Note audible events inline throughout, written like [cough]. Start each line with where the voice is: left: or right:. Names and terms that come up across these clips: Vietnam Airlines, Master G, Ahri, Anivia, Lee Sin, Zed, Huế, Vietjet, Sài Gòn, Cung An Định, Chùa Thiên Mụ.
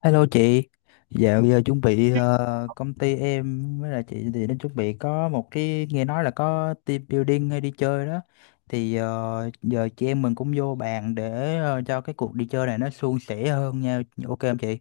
left: Hello chị, dạo giờ chuẩn bị công ty em với là chị thì nó chuẩn bị có một cái nghe nói là có team building hay đi chơi đó. Thì giờ chị em mình cũng vô bàn để cho cái cuộc đi chơi này nó suôn sẻ hơn nha, ok không chị?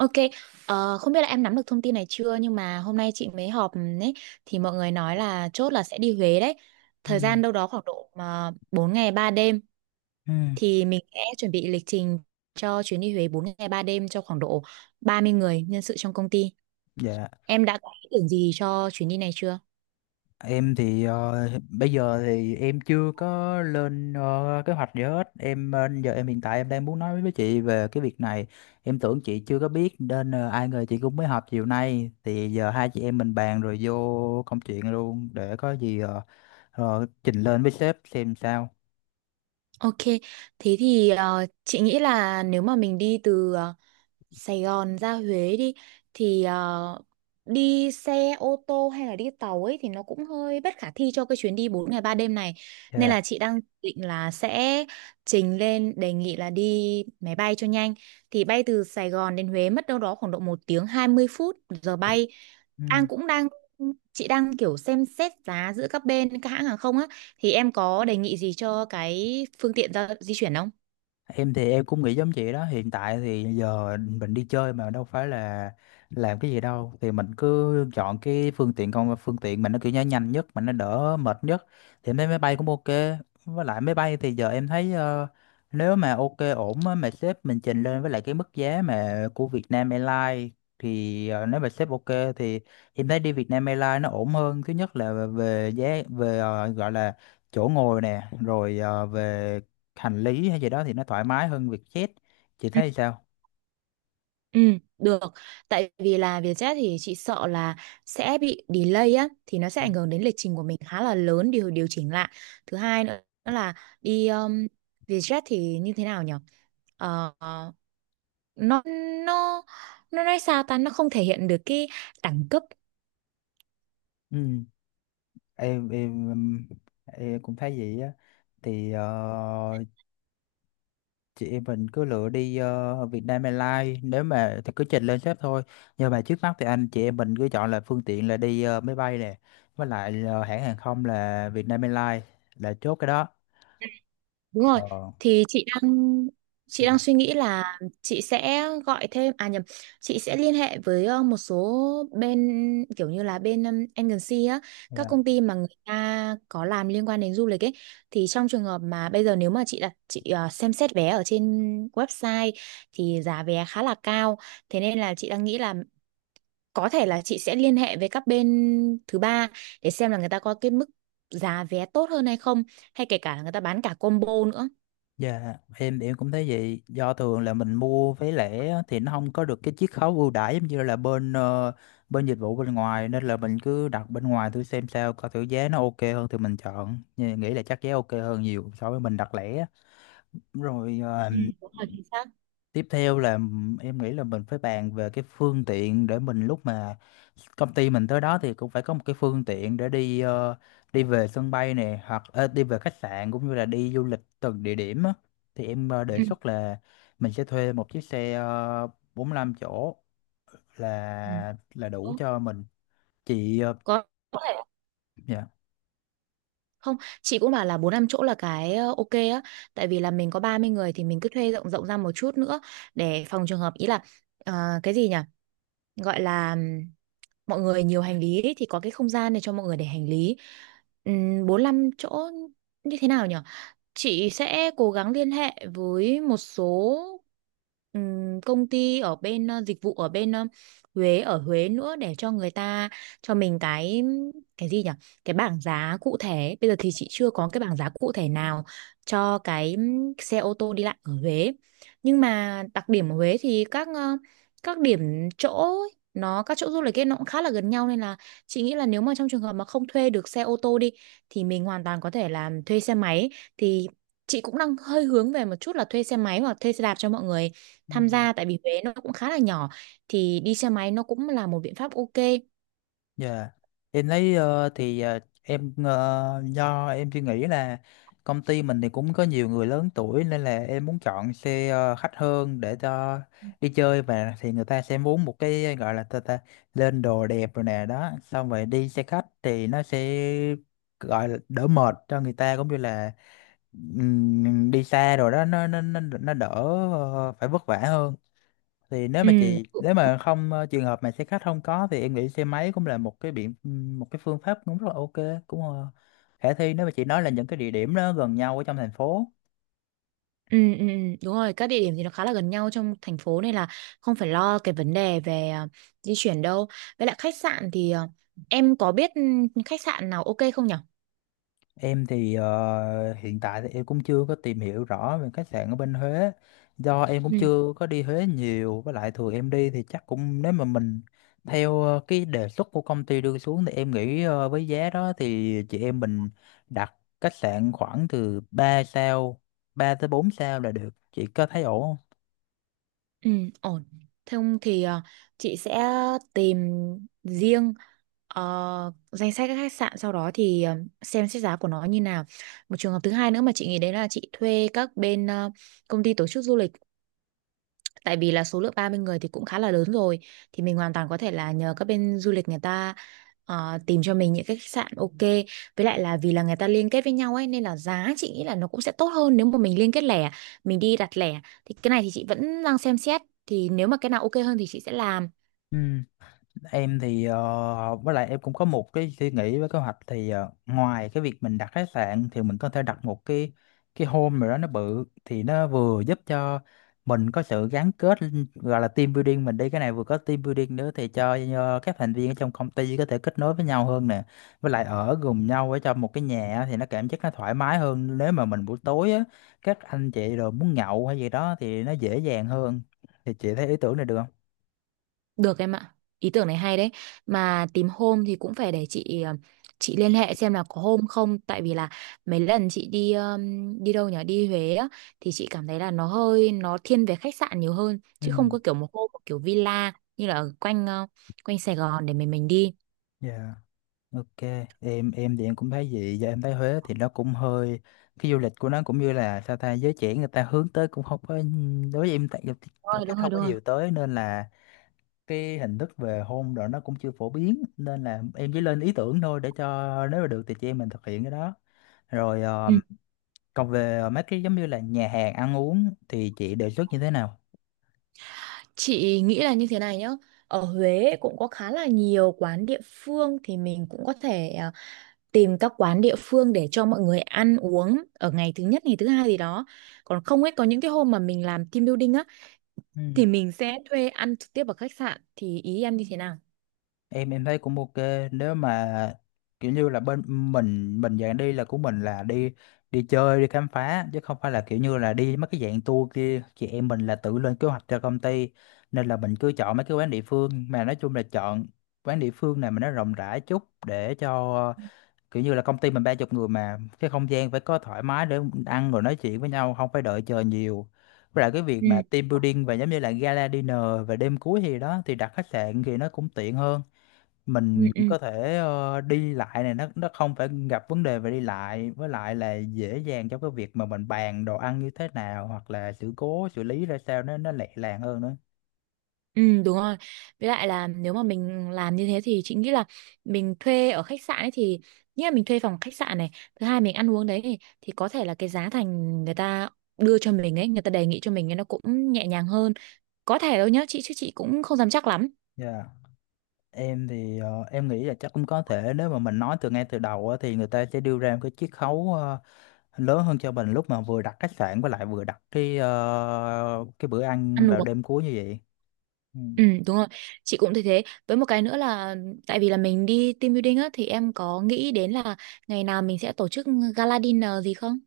right: Ok, không biết là em nắm được thông tin này chưa nhưng mà hôm nay chị mới họp ấy thì mọi người nói là chốt là sẽ đi Huế đấy. Thời
left: Ừ.
right: gian đâu đó khoảng độ mà 4 ngày 3 đêm
left: Ừ.
right: thì mình sẽ chuẩn bị lịch trình cho chuyến đi Huế 4 ngày 3 đêm cho khoảng độ 30 người nhân sự trong công ty.
left: Dạ.
right: Em đã có ý tưởng gì cho chuyến đi này chưa?
left: Em thì bây giờ thì em chưa có lên kế hoạch gì hết. Giờ em hiện tại em đang muốn nói với chị về cái việc này. Em tưởng chị chưa có biết nên ai ngờ chị cũng mới họp chiều nay. Thì giờ hai chị em mình bàn rồi vô công chuyện luôn để có gì trình lên với sếp xem sao.
right: Ok, thế thì chị nghĩ là nếu mà mình đi từ Sài Gòn ra Huế đi thì đi xe ô tô hay là đi tàu ấy thì nó cũng hơi bất khả thi cho cái chuyến đi 4 ngày 3 đêm này. Nên
left: Dạ.
right: là chị đang định là sẽ trình lên đề nghị là đi máy bay cho nhanh. Thì bay từ Sài Gòn đến Huế mất đâu đó khoảng độ 1 tiếng 20 phút giờ bay.
left: Ừ.
right: An cũng đang chị đang kiểu xem xét giá giữa các bên các hãng hàng không á thì em có đề nghị gì cho cái phương tiện giao di chuyển không?
left: Em thì em cũng nghĩ giống chị đó, hiện tại thì giờ mình đi chơi mà đâu phải là làm cái gì đâu, thì mình cứ chọn cái phương tiện mình nó kiểu như nhanh nhất mà nó đỡ mệt nhất, thì em thấy máy bay cũng ok. Với lại máy bay thì giờ em thấy nếu mà ok ổn á, mà sếp mình trình lên với lại cái mức giá mà của Vietnam Airlines thì nếu mà sếp ok thì em thấy đi Vietnam Airlines nó ổn hơn. Thứ nhất là về giá, về gọi là chỗ ngồi nè, rồi về hành lý hay gì đó thì nó thoải mái hơn Vietjet. Chị thấy sao?
right: Ừ, được. Tại vì là Vietjet thì chị sợ là sẽ bị delay á, thì nó sẽ ảnh hưởng đến lịch trình của mình khá là lớn điều điều chỉnh lại. Thứ hai nữa là đi Vietjet thì như thế nào nhỉ? Ờ, nó nó nó nói sao ta nó không thể hiện được cái đẳng cấp.
left: Ừ. em em em em cũng thấy vậy á. Thì chị em mình cứ lựa đi Vietnam Airlines, nếu mà thì cứ trình lên sếp thôi. Nhưng mà trước mắt thì anh chị em mình cứ chọn là phương tiện là đi máy bay nè, với lại hãng hàng không là Vietnam Airlines, là chốt cái đó.
right: Đúng rồi, thì chị đang suy nghĩ là chị sẽ gọi thêm à nhầm, chị sẽ liên hệ với một số bên kiểu như là bên agency á, các
left: Còn
right: công ty mà người ta có làm liên quan đến du lịch ấy thì trong trường hợp mà bây giờ nếu mà chị xem xét vé ở trên website thì giá vé khá là cao, thế nên là chị đang nghĩ là có thể là chị sẽ liên hệ với các bên thứ ba để xem là người ta có cái mức giá vé tốt hơn hay không hay kể cả là người ta bán cả combo nữa.
left: dạ, em cũng thấy vậy. Do thường là mình mua vé lẻ á, thì nó không có được cái chiết khấu ưu đãi giống như là bên bên dịch vụ bên ngoài, nên là mình cứ đặt bên ngoài thử xem sao, coi thử giá nó ok hơn thì mình chọn. Nhưng nghĩ là chắc giá ok hơn nhiều so với mình đặt lẻ á. Rồi
right: Ừ, đúng rồi, chính xác.
left: tiếp theo là em nghĩ là mình phải bàn về cái phương tiện để mình lúc mà công ty mình tới đó thì cũng phải có một cái phương tiện để đi đi về sân bay này, hoặc đi về khách sạn, cũng như là đi du lịch từng địa điểm á. Thì em đề
right: Ừ.
left: xuất là mình sẽ thuê một chiếc xe 45 chỗ
right: Ừ.
left: là đủ
right: Đúng.
left: cho mình. Chị ờ,
right: có có thể không, chị cũng bảo là 45 chỗ là cái ok á, tại vì là mình có 30 người thì mình cứ thuê rộng rộng ra một chút nữa để phòng trường hợp ý là, ờ, cái gì nhỉ, gọi là, mọi người nhiều hành lý ấy, thì có cái không gian này cho mọi người để hành lý. 45 chỗ như thế nào nhỉ, chị sẽ cố gắng liên hệ với một số công ty ở bên dịch vụ ở bên Huế ở Huế nữa để cho người ta cho mình cái gì nhỉ, cái bảng giá cụ thể, bây giờ thì chị chưa có cái bảng giá cụ thể nào cho cái xe ô tô đi lại ở Huế. Nhưng mà đặc điểm ở Huế thì các các điểm chỗ, các chỗ du lịch ấy nó cũng khá là gần nhau nên là chị nghĩ là nếu mà trong trường hợp mà không thuê được xe ô tô đi thì mình hoàn toàn có thể là thuê xe máy. Thì chị cũng đang hơi hướng về một chút là thuê xe máy hoặc thuê xe đạp cho mọi người
left: dạ.
right: tham gia, tại vì Huế nó cũng khá là nhỏ thì đi xe máy nó cũng là một biện pháp ok.
left: Dạ, em thấy thì em do em suy nghĩ là công ty mình thì cũng có nhiều người lớn tuổi, nên là em muốn chọn xe khách hơn để cho đi chơi. Và thì người ta sẽ muốn một cái gọi là ta lên đồ đẹp rồi nè đó, xong rồi đi xe khách thì nó sẽ gọi là đỡ mệt cho người ta, cũng như là đi xa rồi đó nó đỡ phải vất vả hơn. Thì nếu mà
right: ừ
left: không trường hợp mà xe khách không có thì em nghĩ xe máy cũng là một cái phương pháp cũng rất là ok, cũng khả thi, nếu mà chị nói là những cái địa điểm đó gần nhau ở trong thành phố.
right: Ừ, ừ, ừ, đúng rồi, các địa điểm thì nó khá là gần nhau trong thành phố nên là không phải lo cái vấn đề về di chuyển đâu. Với lại khách sạn thì, em có biết khách sạn nào ok không nhở?
left: Em thì hiện tại thì em cũng chưa có tìm hiểu rõ về khách sạn ở bên Huế, do em cũng chưa có đi Huế nhiều. Với lại thường em đi thì chắc cũng, nếu mà mình theo cái đề xuất của công ty đưa xuống thì em nghĩ với giá đó thì chị em mình đặt khách sạn khoảng từ 3 sao, 3 tới 4 sao là được. Chị có thấy ổn không?
right: Ừ, ổn. Thế không thì chị sẽ tìm riêng danh sách các khách sạn, sau đó thì xem xét giá của nó như nào. Một trường hợp thứ hai nữa mà chị nghĩ đấy là chị thuê các bên công ty tổ chức du lịch, tại vì là số lượng 30 người thì cũng khá là lớn rồi thì mình hoàn toàn có thể là nhờ các bên du lịch người ta tìm cho mình những cái khách sạn ok, với lại là vì là người ta liên kết với nhau ấy nên là giá chị nghĩ là nó cũng sẽ tốt hơn nếu mà mình liên kết lẻ, mình đi đặt lẻ. Thì cái này thì chị vẫn đang xem xét, thì nếu mà cái nào ok hơn thì chị sẽ làm.
left: Ừ. Em thì với lại em cũng có một cái suy nghĩ với kế hoạch thì ngoài cái việc mình đặt khách sạn thì mình có thể đặt một cái home rồi đó nó bự, thì nó vừa giúp cho mình có sự gắn kết, gọi là team building. Mình đi cái này vừa có team building nữa, thì cho các thành viên ở trong công ty có thể kết nối với nhau hơn nè. Với lại ở cùng nhau ở trong một cái nhà á, thì nó cảm giác nó thoải mái hơn. Nếu mà mình buổi tối á, các anh chị rồi muốn nhậu hay gì đó thì nó dễ dàng hơn. Thì chị thấy ý tưởng này được không?
right: Được em ạ, ý tưởng này hay đấy. Mà tìm hôm thì cũng phải để chị chị liên hệ xem là có hôm không, tại vì là mấy lần chị đi đi đâu nhỉ, đi Huế á, thì chị cảm thấy là nó hơi, nó thiên về khách sạn nhiều hơn
left: Ừ,
right: chứ không có kiểu một hôm, một kiểu villa như là ở quanh quanh Sài Gòn để mình đi.
left: dạ. Ok, em thì em cũng thấy vậy. Giờ em thấy Huế thì nó cũng hơi, cái du lịch của nó cũng như là sao ta, giới trẻ người ta hướng tới cũng không có, đối với em tại
right: Đúng
left: cảm
right: rồi,
left: thấy
right: đúng rồi,
left: không có
right: đúng rồi.
left: nhiều tới, nên là cái hình thức về hôn rồi nó cũng chưa phổ biến, nên là em chỉ lên ý tưởng thôi, để cho nếu mà được thì chị em mình thực hiện cái đó. Rồi
right: Ừ.
left: còn về mấy cái giống như là nhà hàng ăn uống thì chị đề xuất như thế nào?
right: Chị nghĩ là như thế này nhá. Ở Huế cũng có khá là nhiều quán địa phương thì mình cũng có thể tìm các quán địa phương để cho mọi người ăn uống ở ngày thứ nhất, ngày thứ hai gì đó, còn không ấy có những cái hôm mà mình làm team building á thì mình sẽ thuê ăn trực tiếp ở khách sạn. Thì ý em như thế nào?
left: Em thấy cũng ok. Nếu mà kiểu như là bên mình dạng đi là của mình là đi đi chơi đi khám phá, chứ không phải là kiểu như là đi mấy cái dạng tour kia, chị em mình là tự lên kế hoạch cho công ty, nên là mình cứ chọn mấy cái quán địa phương. Mà nói chung là chọn quán địa phương này mà nó rộng rãi chút, để cho kiểu như là công ty mình 30 người mà cái không gian phải có thoải mái để ăn rồi nói chuyện với nhau, không phải đợi chờ nhiều. Với lại cái việc
right: Ừ,
left: mà team building và giống như là gala dinner và đêm cuối thì đó, thì đặt khách sạn thì nó cũng tiện hơn.
right: ừ,
left: Mình
right: ừ.
left: có thể đi lại này, nó không phải gặp vấn đề về đi lại, với lại là dễ dàng cho cái việc mà mình bàn đồ ăn như thế nào, hoặc là sự cố xử lý ra sao, nó lẹ làng hơn nữa.
right: Ừ, đúng rồi. Với lại là nếu mà mình làm như thế thì chị nghĩ là mình thuê ở khách sạn ấy thì, nghĩa là mình thuê phòng khách sạn này, thứ hai mình ăn uống đấy, thì có thể là cái giá thành người ta đưa cho mình ấy, người ta đề nghị cho mình ấy nó cũng nhẹ nhàng hơn. Có thể đâu nhá chị, chứ chị cũng không dám chắc lắm.
left: Dạ. Em thì em nghĩ là chắc cũng có thể, nếu mà mình nói từ ngay từ đầu á, thì người ta sẽ đưa ra một cái chiết khấu lớn hơn cho mình, lúc mà vừa đặt khách sạn với lại vừa đặt cái bữa ăn
right: Ăn
left: vào
right: uống
left: đêm cuối như vậy. Ừ.
right: Ừ, đúng rồi, chị cũng thấy thế. Với một cái nữa là, tại vì là mình đi team building á thì em có nghĩ đến là ngày nào mình sẽ tổ chức gala dinner gì không?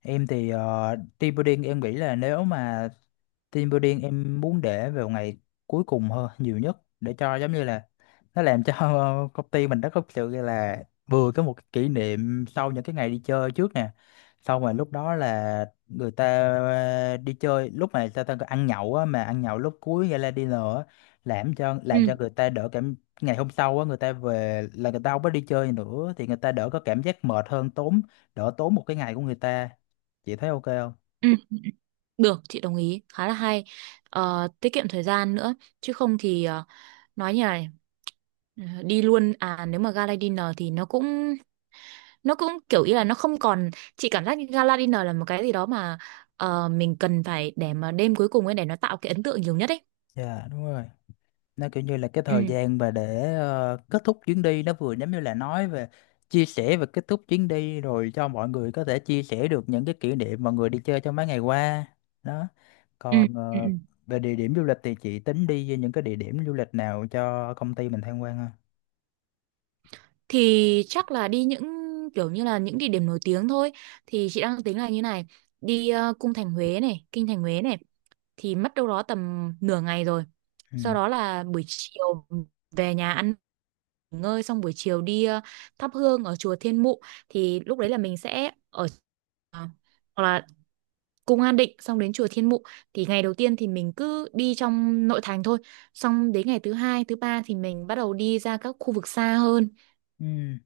left: Em thì team building em nghĩ là nếu mà, team building em muốn để vào ngày cuối cùng hơn nhiều nhất, để cho giống như là nó làm cho [laughs] công ty mình nó có sự là vừa có một cái kỷ niệm sau những cái ngày đi chơi trước nè. Xong rồi lúc đó là người ta đi chơi, lúc mà ta ta ăn nhậu á, mà ăn nhậu lúc cuối gala dinner á, làm cho
right: Ừ,
left: người ta đỡ cảm. Ngày hôm sau á người ta về là người ta không có đi chơi nữa, thì người ta đỡ có cảm giác mệt hơn, tốn, đỡ tốn một cái ngày của người ta. Chị thấy ok không?
right: ừ, được, chị đồng ý, khá là hay. Ờ, tiết kiệm thời gian nữa chứ không thì nói như này, đi luôn à, nếu mà gala dinner thì nó cũng kiểu ý là nó không còn, chị cảm giác như gala dinner là một cái gì đó mà mình cần phải để mà đêm cuối cùng ấy để nó tạo cái ấn tượng nhiều nhất ấy.
left: Dạ đúng rồi, nó kiểu như là cái thời
right: Ừ.
left: gian mà để kết thúc chuyến đi, nó vừa giống như là nói về chia sẻ và kết thúc chuyến đi rồi, cho mọi người có thể chia sẻ được những cái kỷ niệm mọi người đi chơi trong mấy ngày qua đó.
right: Ừ,
left: Còn
right: ừ. Ừ.
left: về địa điểm du lịch thì chị tính đi với những cái địa điểm du lịch nào cho công ty mình tham quan ha?
right: Thì chắc là đi những kiểu như là những địa điểm nổi tiếng thôi. Thì chị đang tính là như này, đi cung thành Huế này, kinh thành Huế này, thì mất đâu đó tầm nửa ngày rồi,
left: Ừ,
right: sau đó là buổi chiều về nhà ăn nghỉ ngơi, xong buổi chiều đi thắp hương ở chùa Thiên Mụ. Thì lúc đấy là mình sẽ ở ờ, hoặc là cung An Định, xong đến chùa Thiên Mụ. Thì ngày đầu tiên thì mình cứ đi trong nội thành thôi, xong đến ngày thứ hai, thứ ba thì mình bắt đầu đi ra các khu vực xa hơn,
left: ừ,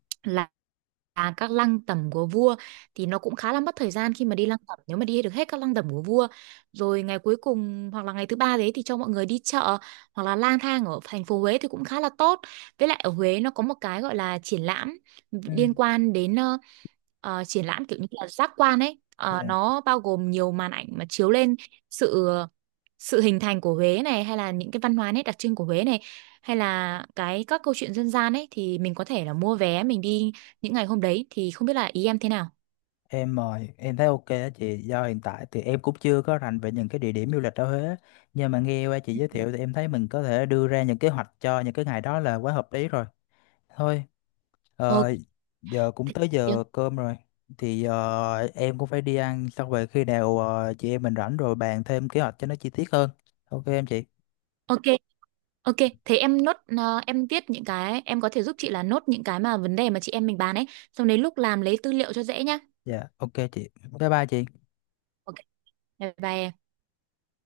right: các lăng tẩm của vua, thì nó cũng khá là mất thời gian khi mà đi lăng tẩm nếu mà đi được hết các lăng tẩm của vua. Rồi ngày cuối cùng hoặc là ngày thứ ba đấy thì cho mọi người đi chợ hoặc là lang thang ở thành phố Huế thì cũng khá là tốt. Với lại ở Huế nó có một cái gọi là triển lãm
left: ừ.
right: liên quan đến triển lãm kiểu như là giác quan ấy.
left: Dạ.
right: Ờ, nó bao gồm nhiều màn ảnh mà chiếu lên sự sự hình thành của Huế này, hay là những cái văn hóa nét đặc trưng của Huế này, hay là cái các câu chuyện dân gian ấy, thì mình có thể là mua vé mình đi những ngày hôm đấy. Thì không biết là ý em thế nào?
left: Em mời em thấy ok á chị, do hiện tại thì em cũng chưa có rành về những cái địa điểm du lịch ở Huế, nhưng mà nghe qua chị giới thiệu thì em thấy mình có thể đưa ra những kế hoạch cho những cái ngày đó là quá hợp lý rồi. Thôi,
right: Ok.
left: ờ, giờ cũng tới giờ cơm rồi. Thì em cũng phải đi ăn, xong về khi nào chị em mình rảnh rồi bàn thêm kế hoạch cho nó chi tiết hơn. Ok em chị.
right: Ok. Ok, thế em nốt em viết những cái em có thể giúp chị là nốt những cái mà vấn đề mà chị em mình bàn ấy, xong đến lúc làm lấy tư liệu cho dễ nhá.
left: Dạ, ok chị. Bye bye chị.
right: Ok, bye bye em.